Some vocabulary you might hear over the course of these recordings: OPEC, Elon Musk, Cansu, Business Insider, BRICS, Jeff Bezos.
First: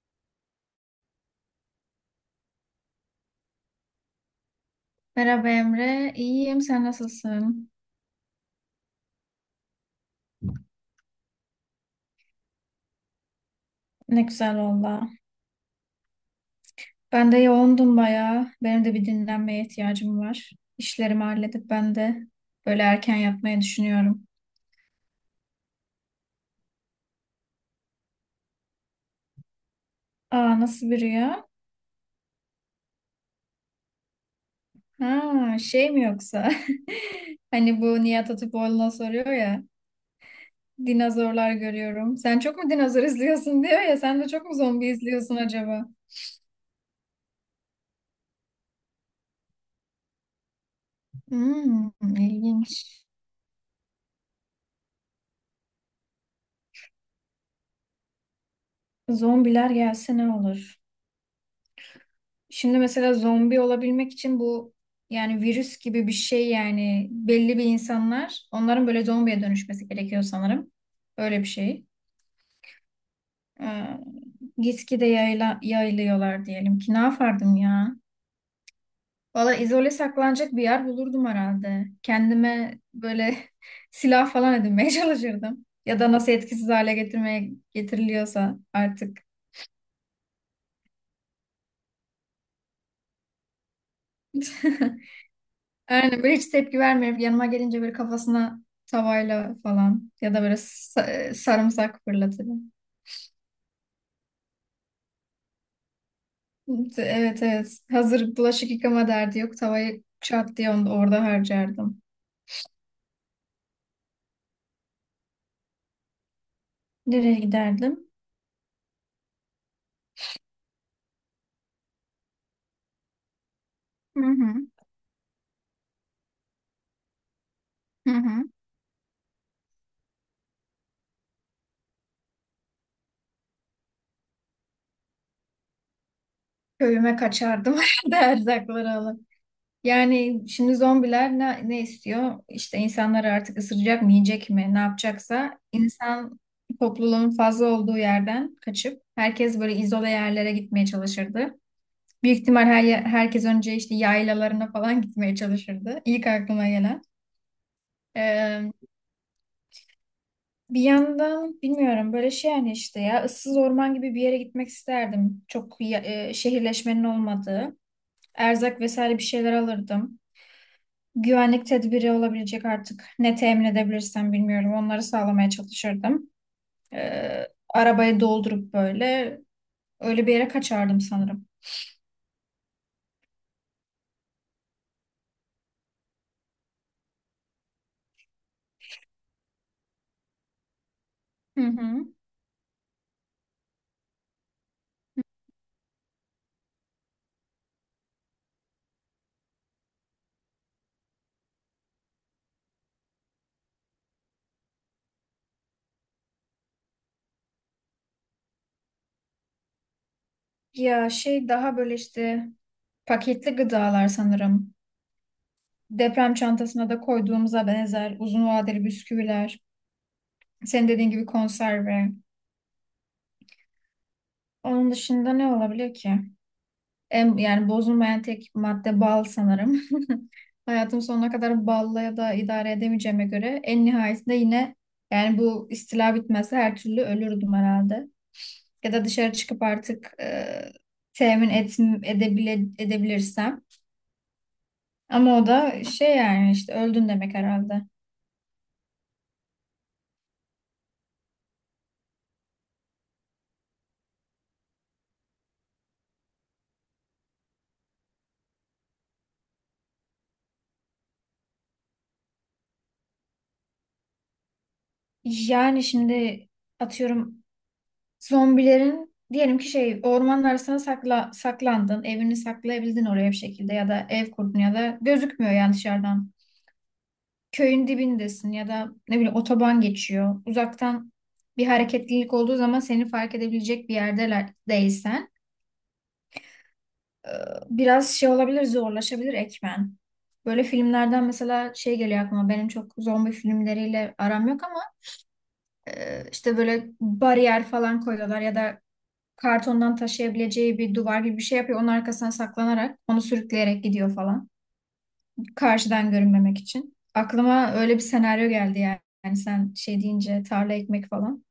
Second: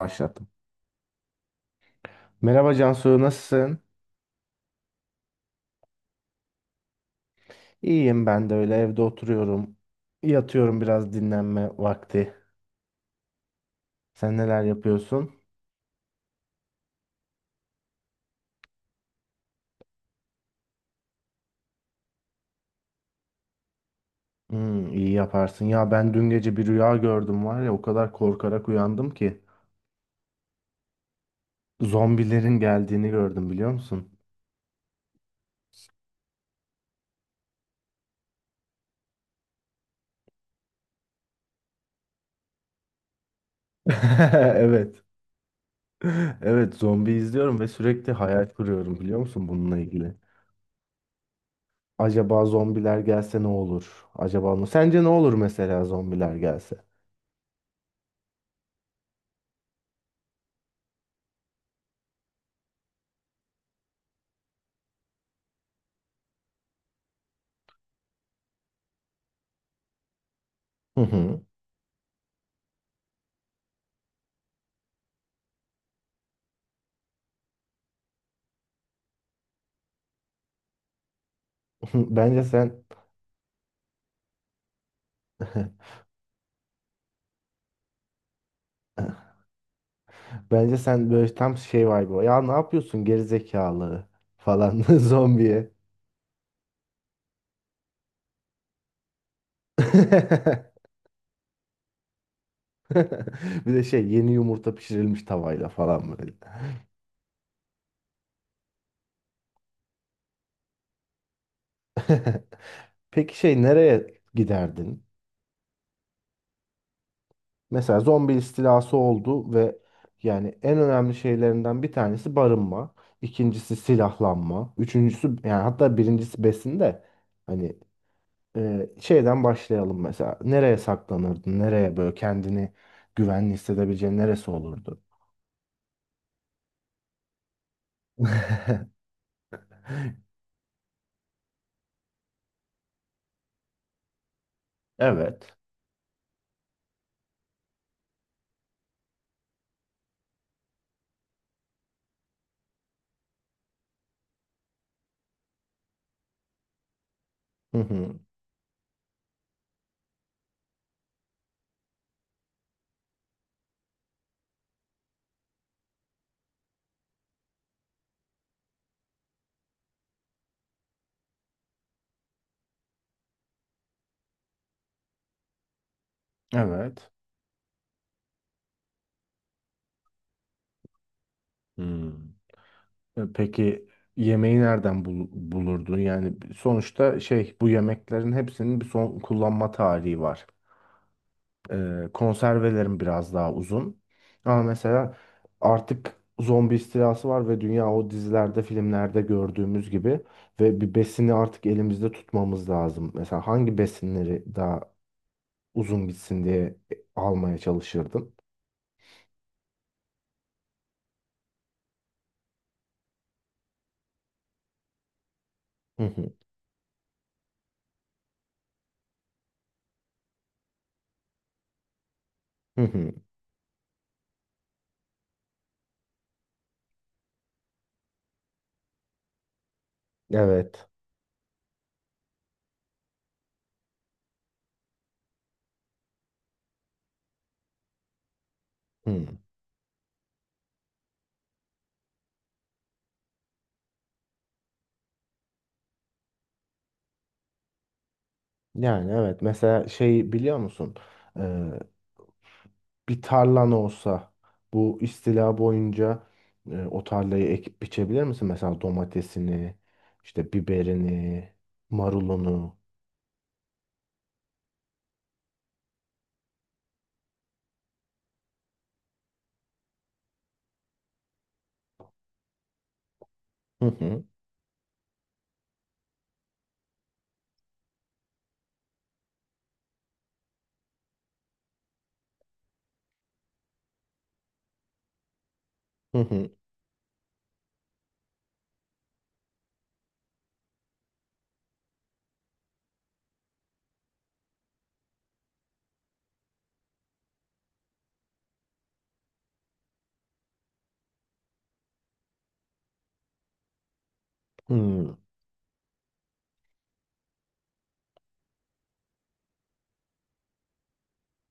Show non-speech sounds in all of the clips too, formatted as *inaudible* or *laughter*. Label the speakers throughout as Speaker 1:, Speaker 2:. Speaker 1: Başlattım. Merhaba Cansu, nasılsın?
Speaker 2: Merhaba Emre, iyiyim. Sen nasılsın?
Speaker 1: İyiyim, ben de öyle evde oturuyorum. Yatıyorum, biraz dinlenme vakti.
Speaker 2: Ne
Speaker 1: Sen
Speaker 2: güzel
Speaker 1: neler
Speaker 2: valla.
Speaker 1: yapıyorsun?
Speaker 2: Ben de yoğundum bayağı. Benim de bir dinlenmeye ihtiyacım var. İşlerimi halledip ben de böyle erken yatmayı düşünüyorum.
Speaker 1: İyi yaparsın. Ya ben dün gece bir rüya gördüm, var ya o kadar korkarak uyandım ki.
Speaker 2: Aa, nasıl bir rüya?
Speaker 1: Zombilerin geldiğini gördüm, biliyor musun?
Speaker 2: Ha şey mi yoksa? *laughs* Hani bu Nihat Hatipoğlu'na soruyor ya. Dinozorlar görüyorum. Sen çok mu dinozor izliyorsun diyor ya. Sen de çok mu zombi
Speaker 1: *laughs* Evet.
Speaker 2: izliyorsun acaba?
Speaker 1: Evet, zombi izliyorum ve sürekli hayal kuruyorum, biliyor musun bununla ilgili?
Speaker 2: Hmm,
Speaker 1: Acaba zombiler
Speaker 2: ilginç.
Speaker 1: gelse ne olur? Acaba ne? Sence ne olur mesela, zombiler gelse?
Speaker 2: Zombiler gelse ne olur? Şimdi mesela zombi olabilmek için bu, yani virüs gibi bir şey, yani belli bir insanlar onların böyle zombiye dönüşmesi gerekiyor sanırım.
Speaker 1: Hı
Speaker 2: Öyle
Speaker 1: hı.
Speaker 2: bir şey. Ee, gitgide yayılıyorlar diyelim ki, ne yapardım ya? Valla izole saklanacak bir yer bulurdum herhalde.
Speaker 1: *laughs* Bence
Speaker 2: Kendime
Speaker 1: sen
Speaker 2: böyle *laughs* silah falan edinmeye *laughs* çalışırdım. Ya da nasıl etkisiz hale getirmeye getiriliyorsa
Speaker 1: *laughs*
Speaker 2: artık.
Speaker 1: Bence sen böyle tam şey var bu. Ya ne yapıyorsun geri zekalı falan *laughs*
Speaker 2: *laughs*
Speaker 1: zombiye.
Speaker 2: Aynen böyle hiç tepki vermiyor. Yanıma gelince böyle kafasına tavayla falan ya da böyle
Speaker 1: *laughs*
Speaker 2: sarımsak fırlatırım.
Speaker 1: Bir de şey, yeni yumurta pişirilmiş tavayla falan böyle.
Speaker 2: Evet, evet. Hazır bulaşık yıkama derdi yok. Tavayı çat diye onu orada harcardım.
Speaker 1: *laughs* Peki şey, nereye giderdin?
Speaker 2: Nereye
Speaker 1: Mesela
Speaker 2: giderdim?
Speaker 1: zombi istilası oldu ve yani en önemli şeylerinden bir tanesi barınma, ikincisi
Speaker 2: Hı hı.
Speaker 1: silahlanma, üçüncüsü yani hatta birincisi besin de, hani.
Speaker 2: Hı hı.
Speaker 1: Şeyden başlayalım mesela. Nereye saklanırdın? Nereye böyle kendini güvenli hissedebileceğin neresi olurdu?
Speaker 2: Köyüme kaçardım *laughs* da erzakları
Speaker 1: *laughs*
Speaker 2: alıp. Yani şimdi zombiler ne istiyor? İşte insanlar artık ısıracak mı, yiyecek mi, ne
Speaker 1: Evet.
Speaker 2: yapacaksa, insan topluluğun fazla olduğu yerden kaçıp herkes böyle izole yerlere gitmeye çalışırdı. Büyük ihtimal herkes önce işte yaylalarına falan gitmeye çalışırdı. İlk aklıma gelen.
Speaker 1: Hı hı.
Speaker 2: Ee, Bir yandan bilmiyorum, böyle şey, yani işte ya ıssız orman gibi bir yere gitmek isterdim. Şehirleşmenin olmadığı. Erzak vesaire bir şeyler alırdım. Güvenlik tedbiri olabilecek artık ne temin edebilirsem bilmiyorum. Onları sağlamaya çalışırdım.
Speaker 1: Evet.
Speaker 2: Arabayı doldurup böyle öyle bir yere kaçardım sanırım.
Speaker 1: Hmm. Peki yemeği nereden bulurdun? Yani sonuçta şey, bu yemeklerin hepsinin bir son kullanma tarihi var.
Speaker 2: Hı hı.
Speaker 1: Konservelerim biraz daha uzun. Ama mesela artık zombi istilası var ve dünya o dizilerde, filmlerde gördüğümüz gibi ve bir besini artık elimizde tutmamız lazım. Mesela hangi besinleri daha uzun gitsin diye almaya çalışırdım.
Speaker 2: Ya şey, daha böyle işte paketli gıdalar sanırım.
Speaker 1: Hı hı,
Speaker 2: Deprem çantasına da koyduğumuza benzer uzun vadeli bisküviler, senin dediğin gibi konserve.
Speaker 1: hı hı.
Speaker 2: Onun dışında ne olabilir ki? En, yani bozulmayan tek madde bal sanırım. *laughs*
Speaker 1: Evet.
Speaker 2: Hayatım sonuna kadar balla ya da idare edemeyeceğime göre en nihayetinde yine, yani bu istila bitmezse her türlü ölürdüm herhalde. Ya da
Speaker 1: Hı.
Speaker 2: dışarı çıkıp artık temin et, edebile, edebilirsem. Ama o da şey, yani işte öldün demek herhalde.
Speaker 1: Yani evet, mesela şey, biliyor musun? Bir tarlan olsa bu istila boyunca o tarlayı ekip biçebilir misin? Mesela domatesini, işte biberini, marulunu.
Speaker 2: Yani şimdi atıyorum, zombilerin diyelim ki, şey, ormanın arasına saklandın. Evini saklayabildin oraya bir şekilde
Speaker 1: Hı
Speaker 2: ya da
Speaker 1: hı,
Speaker 2: ev kurdun ya da gözükmüyor yani dışarıdan. Köyün dibindesin ya da ne bileyim otoban geçiyor. Uzaktan bir hareketlilik olduğu zaman seni fark edebilecek bir yerdeler değilsen
Speaker 1: hı hı,
Speaker 2: biraz şey olabilir, zorlaşabilir ekmen. Böyle filmlerden mesela şey geliyor aklıma, benim çok zombi filmleriyle aram yok ama işte böyle bariyer falan koyuyorlar ya da kartondan taşıyabileceği bir duvar gibi bir şey yapıyor. Onun arkasına saklanarak onu sürükleyerek gidiyor falan.
Speaker 1: hı.
Speaker 2: Karşıdan görünmemek için. Aklıma öyle bir senaryo geldi yani. Yani sen şey deyince, tarla ekmek falan.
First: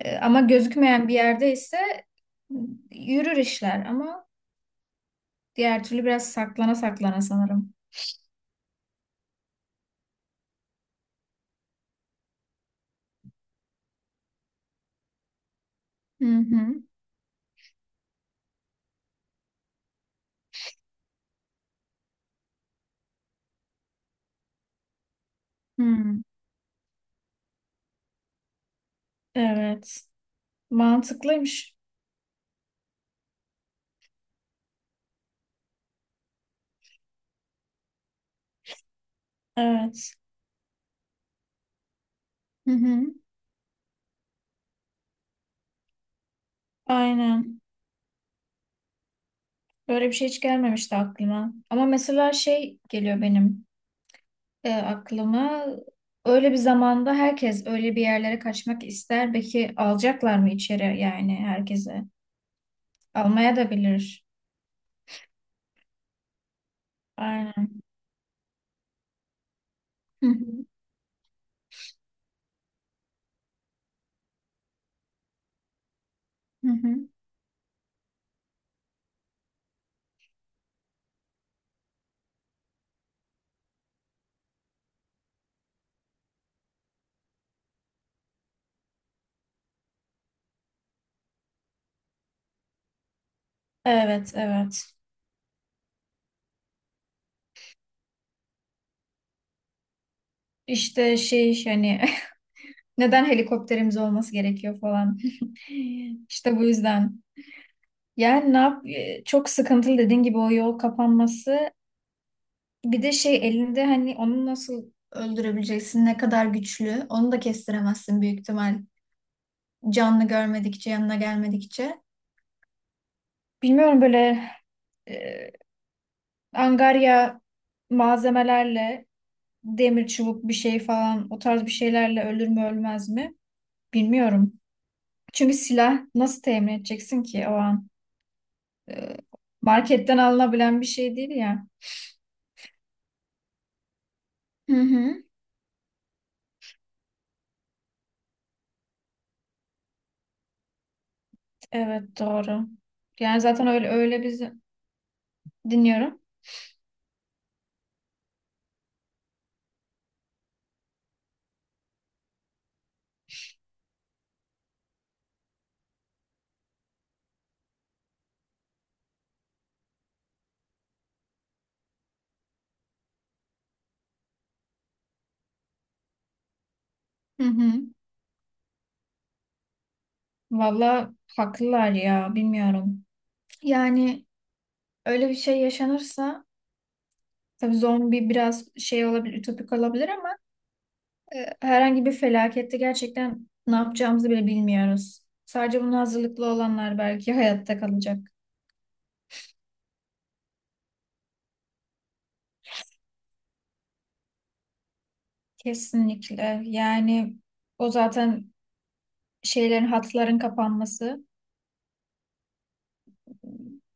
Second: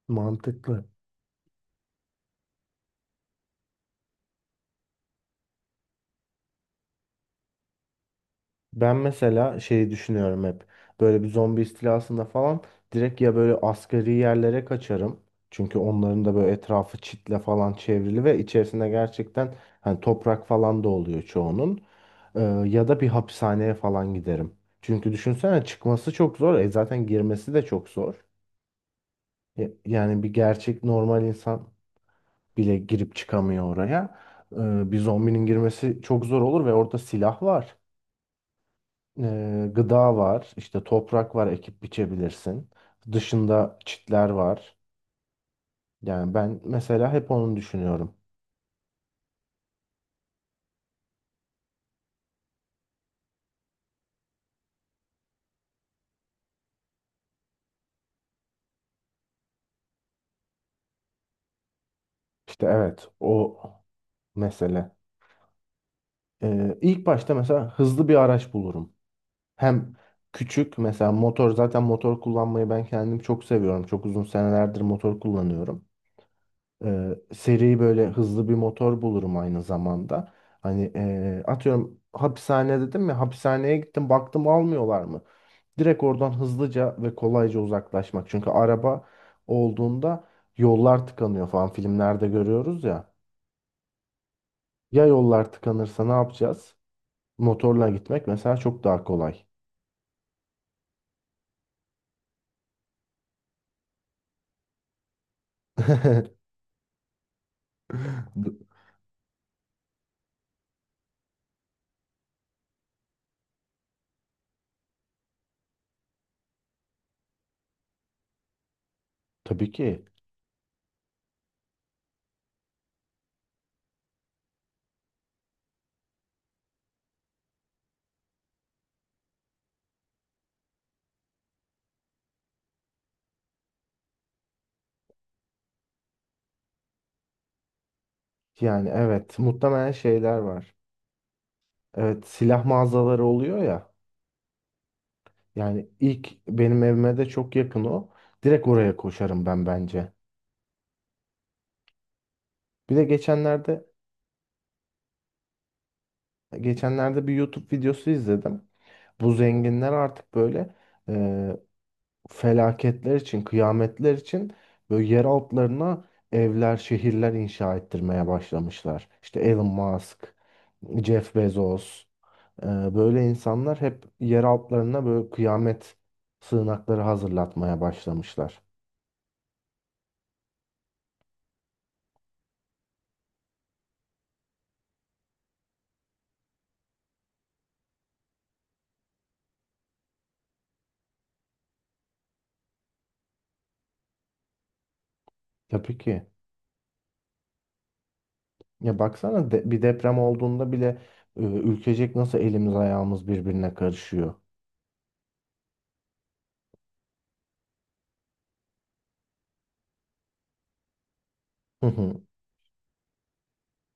Speaker 2: Ama
Speaker 1: Mantıklı.
Speaker 2: gözükmeyen bir yerde ise yürür işler, ama diğer türlü biraz saklana saklana sanırım.
Speaker 1: Ben mesela şeyi düşünüyorum hep. Böyle bir zombi istilasında falan direkt ya böyle asgari yerlere kaçarım. Çünkü onların
Speaker 2: Hı
Speaker 1: da böyle
Speaker 2: hı.
Speaker 1: etrafı çitle falan çevrili ve içerisinde gerçekten hani toprak falan da oluyor çoğunun. Ee, Ya da bir hapishaneye falan giderim. Çünkü düşünsene, çıkması
Speaker 2: Hı.
Speaker 1: çok zor. Zaten girmesi de çok zor.
Speaker 2: Evet.
Speaker 1: Yani bir gerçek normal insan
Speaker 2: Mantıklıymış.
Speaker 1: bile girip çıkamıyor oraya. Bir zombinin girmesi çok zor olur ve orada silah var,
Speaker 2: Evet.
Speaker 1: gıda var, işte toprak var, ekip biçebilirsin.
Speaker 2: Hı hı.
Speaker 1: Dışında çitler var. Yani ben mesela hep onu
Speaker 2: Aynen.
Speaker 1: düşünüyorum.
Speaker 2: Böyle bir şey hiç gelmemişti aklıma. Ama mesela şey geliyor benim aklıma. Öyle bir zamanda herkes öyle bir yerlere kaçmak ister. Belki alacaklar mı içeri, yani herkese?
Speaker 1: İşte evet, o
Speaker 2: Almaya da bilir.
Speaker 1: mesele. İlk başta
Speaker 2: Aynen.
Speaker 1: mesela hızlı bir araç bulurum. Hem
Speaker 2: Hı hı,
Speaker 1: küçük, mesela motor, zaten motor kullanmayı ben kendim çok seviyorum. Çok uzun senelerdir motor kullanıyorum.
Speaker 2: hı hı.
Speaker 1: Seri, böyle hızlı bir motor bulurum aynı zamanda. Hani atıyorum, hapishane dedim ya, hapishaneye gittim baktım almıyorlar mı? Direkt oradan hızlıca ve kolayca uzaklaşmak. Çünkü araba olduğunda yollar tıkanıyor falan, filmlerde görüyoruz ya.
Speaker 2: Evet, evet.
Speaker 1: Ya yollar tıkanırsa ne yapacağız? Motorla gitmek mesela çok daha kolay.
Speaker 2: İşte şey, hani *laughs* neden helikopterimiz olması gerekiyor falan. *laughs*
Speaker 1: *laughs*
Speaker 2: İşte bu yüzden. Yani
Speaker 1: Bu-
Speaker 2: çok sıkıntılı dediğin gibi o yol kapanması. Bir de şey elinde, hani onu nasıl öldürebileceksin? Ne kadar güçlü? Onu da kestiremezsin büyük ihtimal.
Speaker 1: Tabii ki.
Speaker 2: Canlı görmedikçe, yanına gelmedikçe. Bilmiyorum, böyle e, angarya malzemelerle, demir çubuk bir şey falan, o tarz bir şeylerle ölür mü ölmez mi bilmiyorum. Çünkü silah nasıl temin edeceksin ki o an?
Speaker 1: Yani evet, muhtemelen
Speaker 2: Marketten
Speaker 1: şeyler var.
Speaker 2: alınabilen bir şey değil ya.
Speaker 1: Evet, silah mağazaları oluyor ya.
Speaker 2: Hı hı.
Speaker 1: Yani ilk benim evime de çok yakın o. Direkt oraya koşarım ben, bence.
Speaker 2: Evet, doğru.
Speaker 1: Bir de
Speaker 2: Yani zaten
Speaker 1: geçenlerde
Speaker 2: öyle biz dinliyorum.
Speaker 1: geçenlerde bir YouTube videosu izledim. Bu zenginler artık böyle e, felaketler için, kıyametler için böyle yer altlarına evler, şehirler inşa ettirmeye başlamışlar. İşte Elon Musk, Jeff Bezos, e, böyle insanlar hep yer altlarına böyle kıyamet sığınakları
Speaker 2: Hı hı.
Speaker 1: hazırlatmaya başlamışlar.
Speaker 2: Valla haklılar ya, bilmiyorum. Yani öyle bir şey yaşanırsa, tabii zombi biraz şey olabilir, ütopik olabilir, ama herhangi bir felakette gerçekten ne yapacağımızı bile bilmiyoruz. Sadece
Speaker 1: Tabii
Speaker 2: buna
Speaker 1: ki.
Speaker 2: hazırlıklı olanlar belki *laughs* hayatta kalacak.
Speaker 1: Ya baksana, bir deprem olduğunda bile ülkecek nasıl elimiz ayağımız birbirine karışıyor.
Speaker 2: Kesinlikle. Yani o zaten şeylerin, hatların kapanması.
Speaker 1: Hı hı.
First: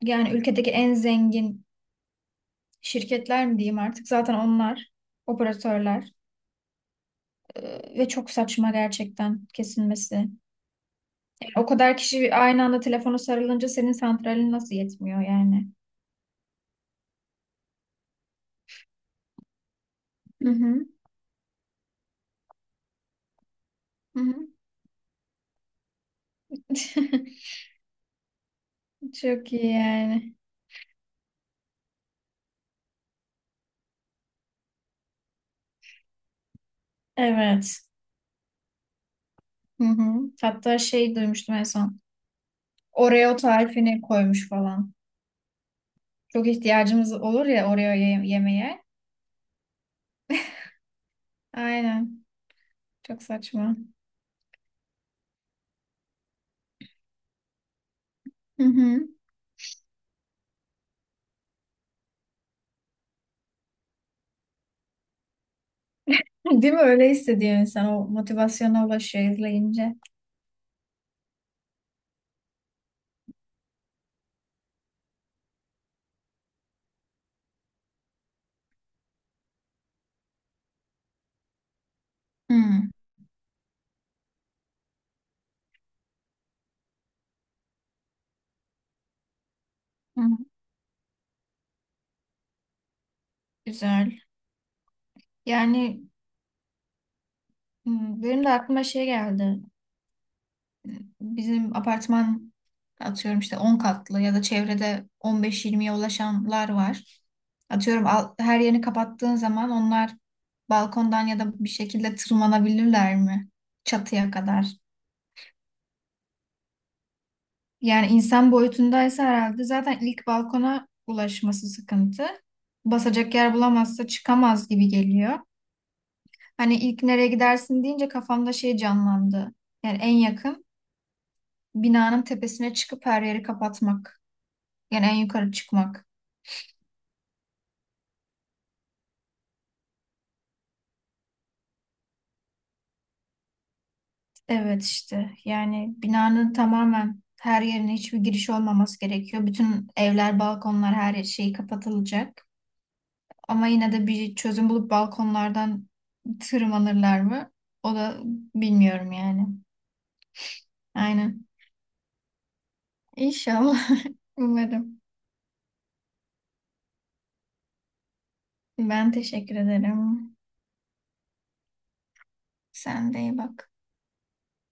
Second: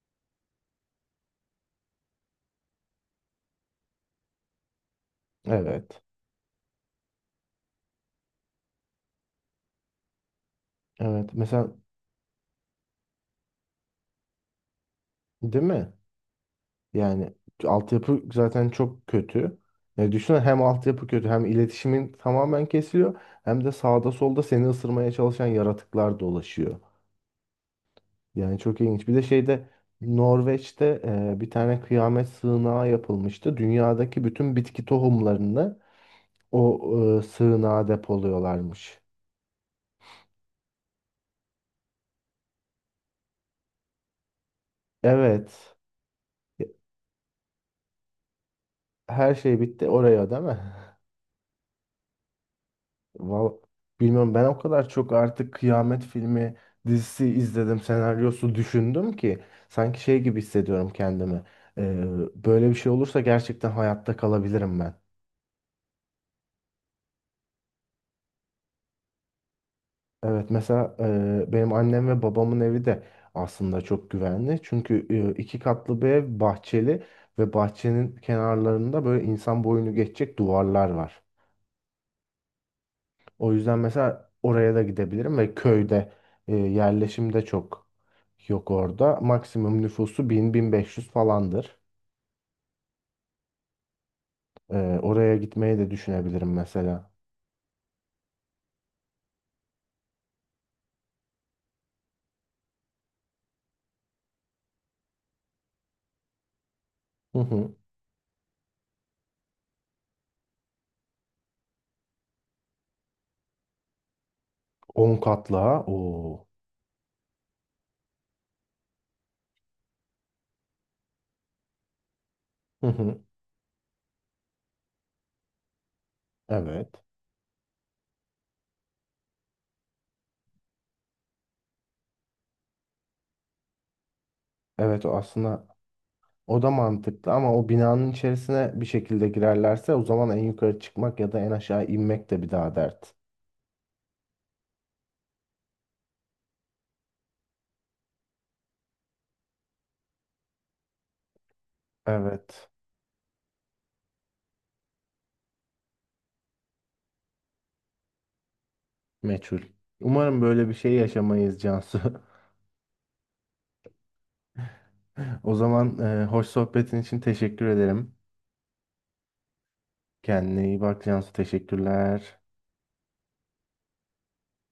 Speaker 2: Yani ülkedeki en zengin şirketler mi diyeyim artık? Zaten onlar
Speaker 1: Evet.
Speaker 2: operatörler. E, ve çok saçma gerçekten kesilmesi.
Speaker 1: Evet.
Speaker 2: Yani o
Speaker 1: Mesela,
Speaker 2: kadar kişi aynı anda telefona sarılınca senin santralin nasıl yetmiyor
Speaker 1: değil
Speaker 2: yani?
Speaker 1: mi? Yani altyapı zaten çok kötü. Ya düşünsene,
Speaker 2: Hı
Speaker 1: hem
Speaker 2: hı.
Speaker 1: altyapı kötü, hem iletişimin tamamen kesiliyor, hem de sağda
Speaker 2: Hı hı.
Speaker 1: solda seni ısırmaya çalışan yaratıklar dolaşıyor.
Speaker 2: *laughs*
Speaker 1: Yani çok ilginç. Bir de
Speaker 2: Çok iyi
Speaker 1: şeyde,
Speaker 2: yani.
Speaker 1: Norveç'te bir tane kıyamet sığınağı yapılmıştı. Dünyadaki bütün bitki tohumlarını o
Speaker 2: Evet.
Speaker 1: sığınağa depoluyorlarmış.
Speaker 2: Hı hı. Hatta şey duymuştum en son. Oreo tarifini koymuş falan.
Speaker 1: Evet.
Speaker 2: Çok ihtiyacımız olur ya Oreo yemeye.
Speaker 1: Her şey bitti oraya, değil mi? *laughs*
Speaker 2: Aynen. Çok
Speaker 1: Val
Speaker 2: saçma.
Speaker 1: Bilmiyorum, ben o kadar çok artık kıyamet filmi, dizisi izledim, senaryosu
Speaker 2: Hı hı.
Speaker 1: düşündüm ki sanki şey gibi hissediyorum kendimi. E, Böyle bir şey olursa gerçekten hayatta kalabilirim ben.
Speaker 2: Değil mi? Öyle hissediyor insan. O motivasyona ulaşıyor izleyince.
Speaker 1: Evet, mesela benim annem ve babamın evi de aslında çok güvenli. Çünkü 2 katlı bir ev, bahçeli ve bahçenin kenarlarında böyle insan boyunu geçecek duvarlar var.
Speaker 2: Hı.
Speaker 1: O yüzden mesela oraya da gidebilirim ve köyde yerleşim de çok yok orada. Maksimum
Speaker 2: Hı.
Speaker 1: nüfusu 1.000, 1.500 falandır.
Speaker 2: Güzel.
Speaker 1: Oraya gitmeyi de
Speaker 2: Yani,
Speaker 1: düşünebilirim mesela.
Speaker 2: hı, benim de aklıma şey geldi. Bizim apartman atıyorum işte 10 katlı, ya da çevrede 15 20'ye ulaşanlar var.
Speaker 1: Hı hı.
Speaker 2: Atıyorum, her yerini kapattığın zaman onlar balkondan ya da bir şekilde tırmanabilirler mi? Çatıya kadar.
Speaker 1: 10 katlı ha. Oo.
Speaker 2: Yani insan boyutundaysa herhalde zaten ilk balkona ulaşması sıkıntı.
Speaker 1: Hı hı.
Speaker 2: Basacak yer bulamazsa çıkamaz gibi geliyor. Hani
Speaker 1: Evet.
Speaker 2: ilk nereye gidersin deyince kafamda şey canlandı. Yani en yakın binanın tepesine çıkıp her yeri kapatmak.
Speaker 1: Evet,
Speaker 2: Yani en
Speaker 1: o
Speaker 2: yukarı
Speaker 1: aslında.
Speaker 2: çıkmak.
Speaker 1: O da mantıklı, ama o binanın içerisine bir şekilde girerlerse o zaman en yukarı çıkmak ya da en aşağı inmek de bir daha dert.
Speaker 2: Evet, işte yani binanın tamamen her yerine hiçbir giriş olmaması gerekiyor. Bütün evler, balkonlar, her şey kapatılacak.
Speaker 1: Evet.
Speaker 2: Ama yine de bir çözüm bulup balkonlardan tırmanırlar mı? O da, bilmiyorum yani.
Speaker 1: Meçhul. Umarım böyle bir şey
Speaker 2: Aynen.
Speaker 1: yaşamayız Cansu. *laughs*
Speaker 2: İnşallah. *laughs* Umarım.
Speaker 1: O zaman hoş sohbetin için teşekkür ederim.
Speaker 2: Ben teşekkür ederim.
Speaker 1: Kendine iyi bak Cansu. Teşekkürler.
Speaker 2: Sen de iyi bak.